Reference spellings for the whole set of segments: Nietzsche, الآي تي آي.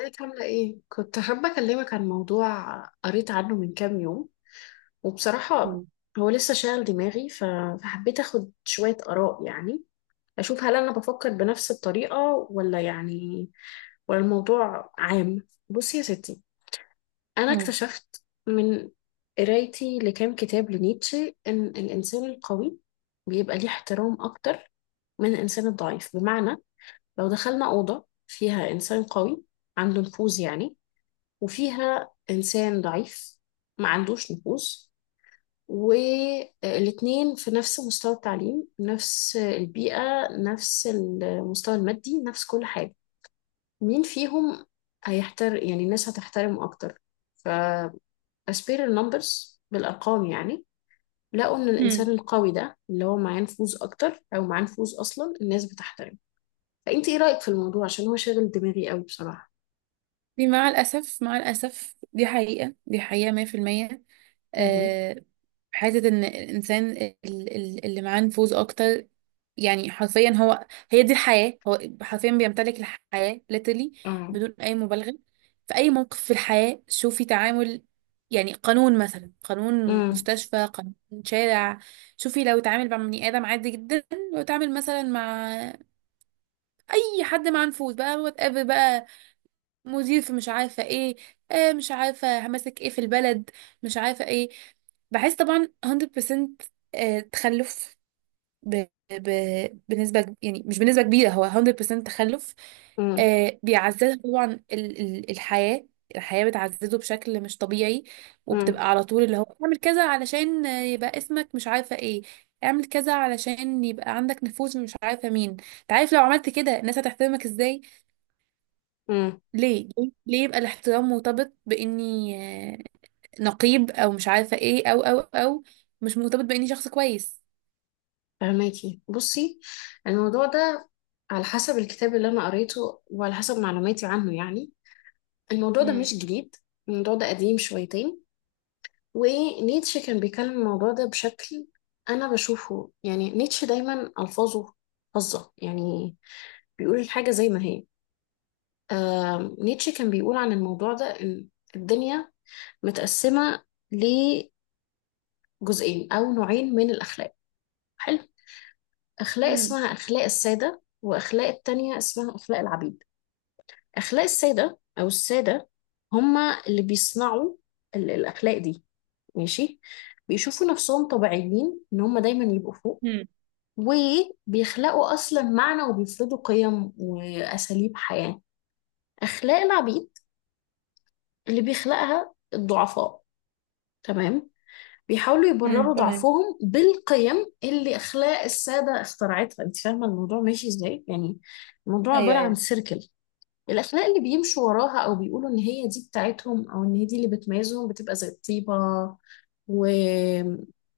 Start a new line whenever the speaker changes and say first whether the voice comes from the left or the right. left: ازيك عاملة ايه؟ كنت حابة اكلمك عن موضوع قريت عنه من كام يوم، وبصراحة
right: مم.
left: هو لسه شاغل دماغي فحبيت اخد شوية آراء، يعني اشوف هل انا بفكر بنفس الطريقة ولا يعني، ولا الموضوع عام؟ بصي يا ستي، انا
right: مم.
left: اكتشفت من قرايتي لكام كتاب لنيتشه ان الانسان القوي بيبقى ليه احترام اكتر من الانسان الضعيف. بمعنى لو دخلنا أوضة فيها انسان قوي عنده نفوذ يعني، وفيها إنسان ضعيف ما عندوش نفوذ، والاتنين في نفس مستوى التعليم، نفس البيئة، نفس المستوى المادي، نفس كل حاجة، مين فيهم يعني الناس هتحترمه أكتر؟ ف As per the numbers، بالأرقام يعني، لقوا إن
right: مم.
left: الإنسان القوي ده اللي هو معاه نفوذ أكتر، أو معاه نفوذ أصلا، الناس بتحترمه. فأنت إيه رأيك في الموضوع؟ عشان هو شاغل دماغي قوي بصراحة.
right: دي مع الأسف مع الأسف دي حقيقة دي حقيقة 100%.
left: مهم.
right: آه، حتة إن الإنسان اللي معاه نفوذ أكتر، يعني حرفيا هو هي دي الحياة، هو حرفيا بيمتلك الحياة literally،
left: اه.
right: بدون أي مبالغة. في أي موقف في الحياة شوفي تعامل، يعني قانون مثلا، قانون
left: امم
right: مستشفى، قانون شارع. شوفي لو اتعامل مع بني آدم عادي جدا، لو اتعامل مثلا مع أي حد مع نفوذ بقى، وات ايفر بقى، مدير في مش عارفة ايه، آه مش عارفة همسك ايه في البلد، مش عارفة ايه، بحس طبعا 100%. آه، تخلف. ب... ب... بنسبة يعني مش بنسبة كبيرة، هو 100% تخلف.
left: امم
right: آه، بيعزز طبعا الحياة، الحياة بتعززه بشكل مش طبيعي، وبتبقى على طول اللي هو اعمل كذا علشان آه، يبقى اسمك مش عارفة ايه، اعمل كذا علشان يبقى عندك نفوذ، مش عارفة مين، انت عارف لو عملت كده الناس هتحترمك ازاي.
left: امم
right: ليه يبقى الاحترام مرتبط باني آه، نقيب او مش عارفه ايه او مش مرتبط باني شخص كويس.
left: فهماكي؟ بصي الموضوع ده، على حسب الكتاب اللي انا قريته وعلى حسب معلوماتي عنه، يعني الموضوع ده
right: امم.
left: مش جديد. الموضوع ده قديم شويتين. ونيتشه كان بيكلم الموضوع ده بشكل، انا بشوفه يعني نيتشه دايما الفاظه فظه يعني، بيقول الحاجه زي ما هي. نيتشه كان بيقول عن الموضوع ده ان الدنيا متقسمه لجزئين او نوعين من الاخلاق. حلو. اخلاق
right: امم.
left: اسمها اخلاق الساده، واخلاق التانية اسمها اخلاق العبيد. أخلاق السادة، أو السادة، هما اللي بيصنعوا الأخلاق دي. ماشي. بيشوفوا نفسهم طبيعيين إن هما دايما يبقوا فوق،
right: امم.
left: وبيخلقوا أصلا معنى وبيفرضوا قيم وأساليب حياة. أخلاق العبيد اللي بيخلقها الضعفاء، تمام، بيحاولوا
right: امم،
left: يبرروا
right: تمام.
left: ضعفهم بالقيم اللي أخلاق السادة اخترعتها. أنت فاهمة الموضوع ماشي إزاي يعني؟ الموضوع
right: ايوه،
left: عبارة عن
right: ايوه.
left: سيركل. الأخلاق اللي بيمشوا وراها، أو بيقولوا إن هي دي بتاعتهم أو إن هي دي اللي بتميزهم، بتبقى زي الطيبة و...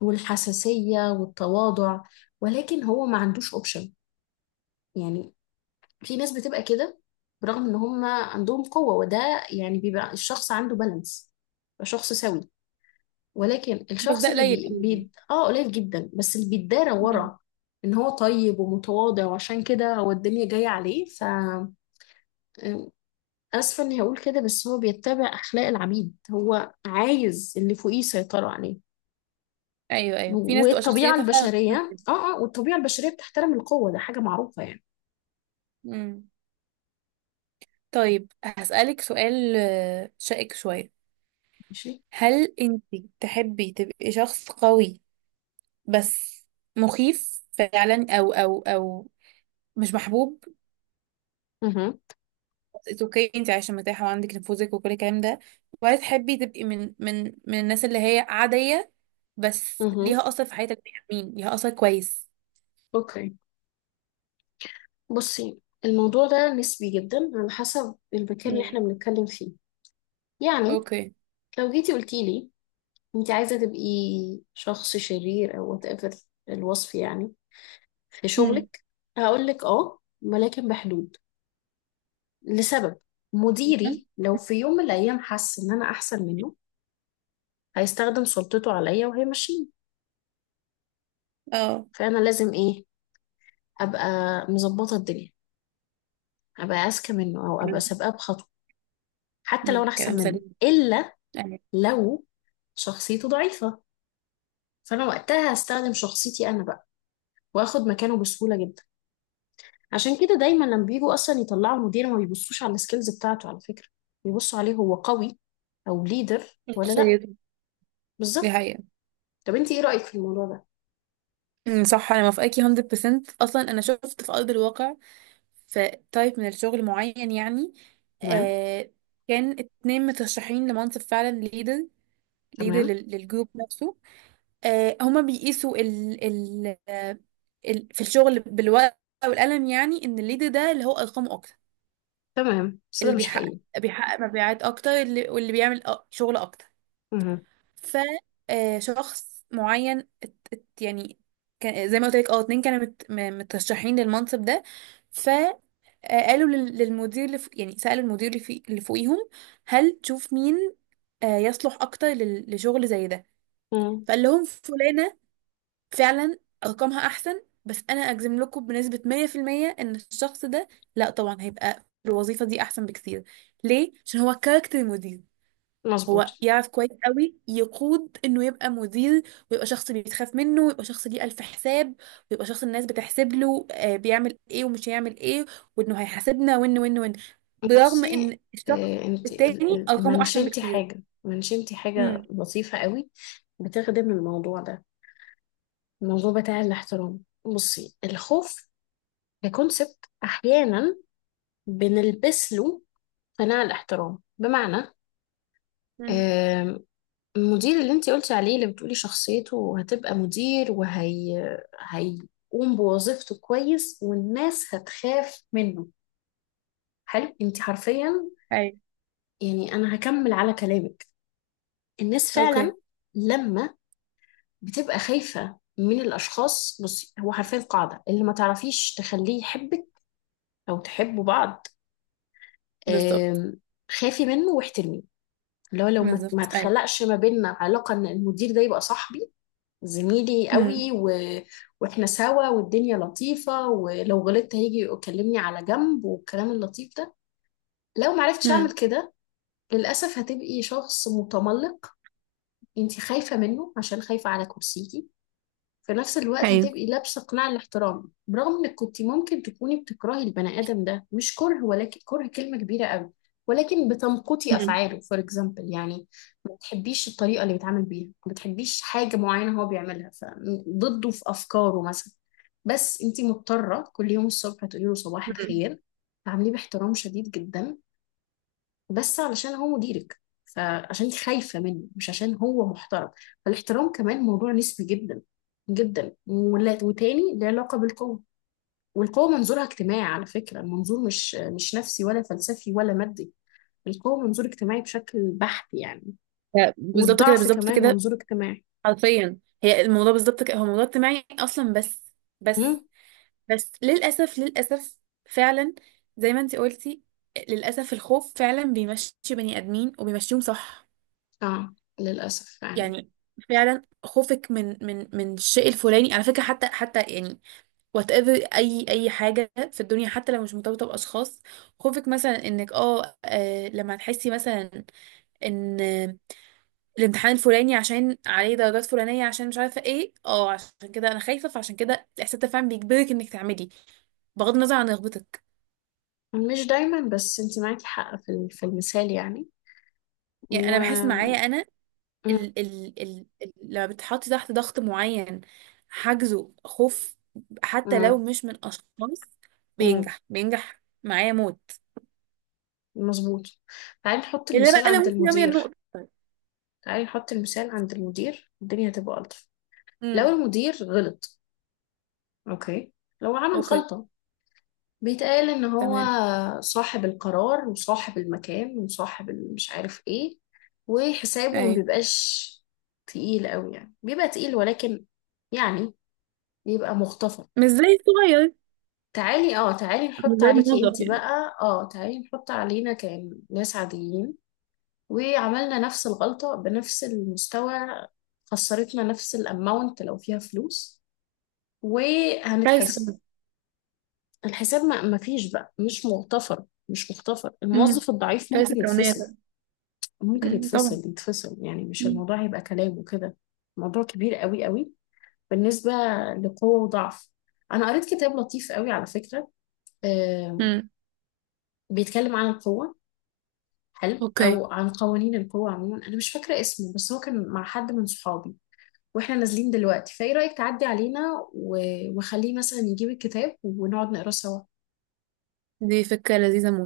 left: والحساسية والتواضع. ولكن هو ما عندوش أوبشن. يعني في ناس بتبقى كده برغم إن هم عندهم قوة، وده يعني بيبقى الشخص عنده بالانس، يبقى شخص سوي. ولكن
right: بس ده
left: الشخص اللي
right: قليل
left: بي...
right: قوي يعني.
left: بي... آه قليل جدا، بس اللي بيتدارى
right: مم.
left: ورا إن هو طيب ومتواضع وعشان كده هو الدنيا جاية عليه. اسفه اني هقول كده بس هو بيتبع اخلاق العبيد، هو عايز اللي فوقيه يسيطروا عليه.
right: ايوه ايوه، في ناس تبقى
left: والطبيعه
right: شخصيتها فعلا أصلاً
left: البشريه
right: كده.
left: اه اه والطبيعه البشريه بتحترم القوه، ده حاجه معروفه يعني.
right: مم. طيب هسألك سؤال آه، شائك شويه.
left: ماشي.
right: هل انت تحبي تبقي شخص قوي بس مخيف فعلا او مش محبوب؟
left: اها،
right: اتس اوكي، انت عايشه مرتاحه وعندك نفوذك وكل الكلام ده. وعايز تحبي تبقي من الناس اللي هي عاديه بس
left: اها.
right: ليها اثر في حياتك، بني آدمين ليها اثر كويس.
left: اوكي. بصي الموضوع ده نسبي جدا على حسب المكان اللي احنا
right: امم.
left: بنتكلم فيه. يعني
right: اوكي.
left: لو جيتي قلتي لي انت عايزه تبقي شخص شرير او وات ايفر الوصف يعني، في
right: امم.
left: شغلك، هقول لك اه ولكن بحدود. لسبب: مديري لو في يوم من الأيام حس إن أنا أحسن منه، هيستخدم سلطته عليا وهيمشيني.
right: اه
left: فأنا لازم إيه؟ أبقى مظبطة الدنيا، أبقى أذكى منه، أو أبقى
right: كلام.
left: سابقاه بخطوة حتى لو
right: امم،
left: أنا
right: كلام
left: أحسن منه،
right: سليم
left: إلا
right: يعني.
left: لو شخصيته ضعيفة فأنا وقتها هستخدم شخصيتي أنا بقى، وآخد مكانه بسهولة جدا. عشان كده دايما لما بيجوا أصلا يطلعوا مدير، ما بيبصوش على السكيلز بتاعته على فكرة. بيبصوا عليه هو قوي أو ليدر ولا لأ.
right: شخصيته. دي
left: بالظبط.
right: حقيقة.
left: طب أنت إيه رأيك في الموضوع ده؟
right: امم، صح، انا موافقاكي 100%. اصلا انا شفت في ارض الواقع، في تايب من الشغل معين يعني.
left: تمام،
right: آه، كان 2 مترشحين لمنصب فعلا، ليدر، ليدر
left: تمام،
right: للجروب نفسه. آه، هما بيقيسوا ال آه، ال في الشغل بالورقة والقلم، يعني ان الليد ده اللي هو ارقامه اكتر،
left: تمام، بس ده
right: اللي
left: مش
right: بيحقق،
left: حقيقي.
right: بيحقق مبيعات اكتر، واللي بيعمل شغل اكتر.
left: مهم.
right: ف آه، شخص معين يعني كان زي ما قلت لك، اه 2 كانوا مترشحين للمنصب ده. فقالوا للمدير اللي فوق، يعني سألوا المدير اللي فوقيهم، هل تشوف مين آه، يصلح اكتر لشغل زي ده؟
left: مم.
right: فقال لهم فلانة فعلا ارقامها احسن، بس انا اجزم لكم بنسبة 100% ان الشخص ده، لا طبعا هيبقى في الوظيفة دي احسن بكتير. ليه؟ عشان هو كاركتر مدير.
left: مظبوط.
right: هو يعرف كويس قوي يقود، انه يبقى مدير، ويبقى شخص بيتخاف منه، ويبقى شخص ليه الف حساب، ويبقى شخص الناس بتحسب له آه، بيعمل ايه ومش هيعمل ايه، وانه هيحاسبنا وان، برغم
left: بصي،
right: ان الشخص
left: انت
right: التاني ارقامه احسن
left: منشنتي
right: بكتير.
left: حاجة منشنتي حاجة
right: امم.
left: لطيفة قوي بتخدم الموضوع ده، الموضوع بتاع الاحترام. بصي، الخوف ككونسبت احيانا بنلبس له قناع الاحترام. بمعنى،
right: امم.
left: آم، المدير اللي انت قلتي عليه، اللي بتقولي شخصيته هتبقى مدير وهي هيقوم بوظيفته كويس والناس هتخاف منه، حلو، انت حرفيا
right: اي.
left: يعني، أنا هكمل على كلامك. الناس
right: اوكي.
left: فعلا لما بتبقى خايفة من الأشخاص، بصي هو حرفيا قاعدة، اللي ما تعرفيش تخليه يحبك أو تحبوا بعض،
right: بالظبط،
left: آم، خافي منه واحترميه. اللي هو لو ما
right: بالظبط. اي.
left: تخلقش ما بيننا علاقة إن المدير ده يبقى صاحبي، زميلي
right: امم.
left: قوي، واحنا سوا والدنيا لطيفة ولو غلطت هيجي يكلمني على جنب والكلام اللطيف ده، لو معرفتش أعمل
right: امم.
left: كده للأسف هتبقي شخص متملق. انت خايفة منه عشان خايفة على كرسيكي. في نفس الوقت هتبقي لابسة قناع الاحترام، برغم انك كنت ممكن تكوني بتكرهي البني آدم ده. مش كره، ولكن كره كلمة كبيرة قوي، ولكن بتمقتي
right: مم.
left: افعاله، فور اكزامبل يعني. ما بتحبيش الطريقة اللي بيتعامل بيها، ما بتحبيش حاجة معينة هو بيعملها، فضده في افكاره مثلا. بس انت مضطرة كل يوم الصبح تقولي له صباح
right: مم.
left: الخير، تعامليه باحترام شديد جدا، بس علشان هو مديرك، فعشان انت خايفة منه مش عشان هو محترم. فالاحترام كمان موضوع نسبي جدا جدا، وتاني له علاقة بالقوة. والقوة منظورها اجتماعي، على فكرة المنظور مش نفسي ولا فلسفي ولا مادي. القوة منظور اجتماعي بشكل بحت يعني.
right: ف- بالظبط كده،
left: والضعف
right: بالظبط
left: كمان
right: كده.
left: منظور اجتماعي.
right: حرفيا، هي الموضوع بالظبط كده، هو موضوع اجتماعي اصلا. بس. بس.
left: امم
right: بس للاسف، فعلا زي ما انت قلتي، للاسف الخوف فعلا بيمشي بني ادمين وبيمشيهم صح
left: اه، للأسف فعلا.
right: يعني. فعلا خوفك من الشيء الفلاني، على فكره، حتى يعني وات ايفر، اي حاجه في الدنيا، حتى لو مش مرتبطه باشخاص. خوفك مثلا انك اه آه، لما تحسي مثلا ان الامتحان الفلاني عشان عليه درجات فلانية، عشان مش عارفة ايه، اه عشان كده انا خايفة، فعشان كده الاحساس ده فعلا بيجبرك انك تعملي، بغض النظر عن رغبتك.
left: مش دايما، بس انت معاكي حق في في المثال يعني.
right: يعني انا بحس
left: و
right: معايا انا
left: مم.
right: ال لما بتحطي تحت ضغط معين، حاجزه خوف، حتى لو
left: مم.
right: مش من اشخاص،
left: مم.
right: بينجح، بينجح معايا موت.
left: مظبوط. تعالي نحط
right: الا
left: المثال
right: بقى لو
left: عند
right: ممكن رامية
left: المدير،
right: النقطة.
left: تعالي نحط المثال عند المدير الدنيا هتبقى ألطف. لو
right: امم.
left: المدير غلط، أوكي، لو عمل
right: اوكي.
left: غلطة، بيتقال إن هو
right: تمام.
left: صاحب القرار وصاحب المكان وصاحب مش عارف إيه، وحسابه ما
right: ايوه.
left: بيبقاش تقيل قوي يعني، بيبقى تقيل، ولكن يعني بيبقى مختصر.
right: مش زي الصغير.
left: تعالي
right: مش
left: نحط
right: زي
left: عليكي
right: الموظف
left: انتي
right: يعني.
left: بقى تعالي نحط علينا كناس عاديين وعملنا نفس الغلطة بنفس المستوى، خسرتنا نفس الاماونت لو فيها فلوس،
right: كارثة
left: وهنتحاسب.
right: كمان.
left: الحساب ما فيش بقى، مش مغتفر، مش مغتفر.
right: امم.
left: الموظف الضعيف ممكن
right: كارثة كونية
left: يتفصل،
right: طبعا.
left: ممكن
right: امم،
left: يتفصل
right: طبعا.
left: يتفصل يعني، مش الموضوع هيبقى كلام وكده. موضوع كبير قوي قوي. بالنسبة لقوة وضعف، أنا قريت كتاب لطيف قوي على فكرة، آه،
right: امم.
left: بيتكلم عن القوة. حلو،
right: اوكي.
left: أو عن قوانين القوة عموما، أنا مش فاكرة اسمه، بس هو كان مع حد من صحابي، واحنا نازلين دلوقتي، فايه رأيك تعدي علينا و- وخليه مثلا يجيب الكتاب ونقعد نقراه سوا؟
right: دي فكرة لذيذة موت.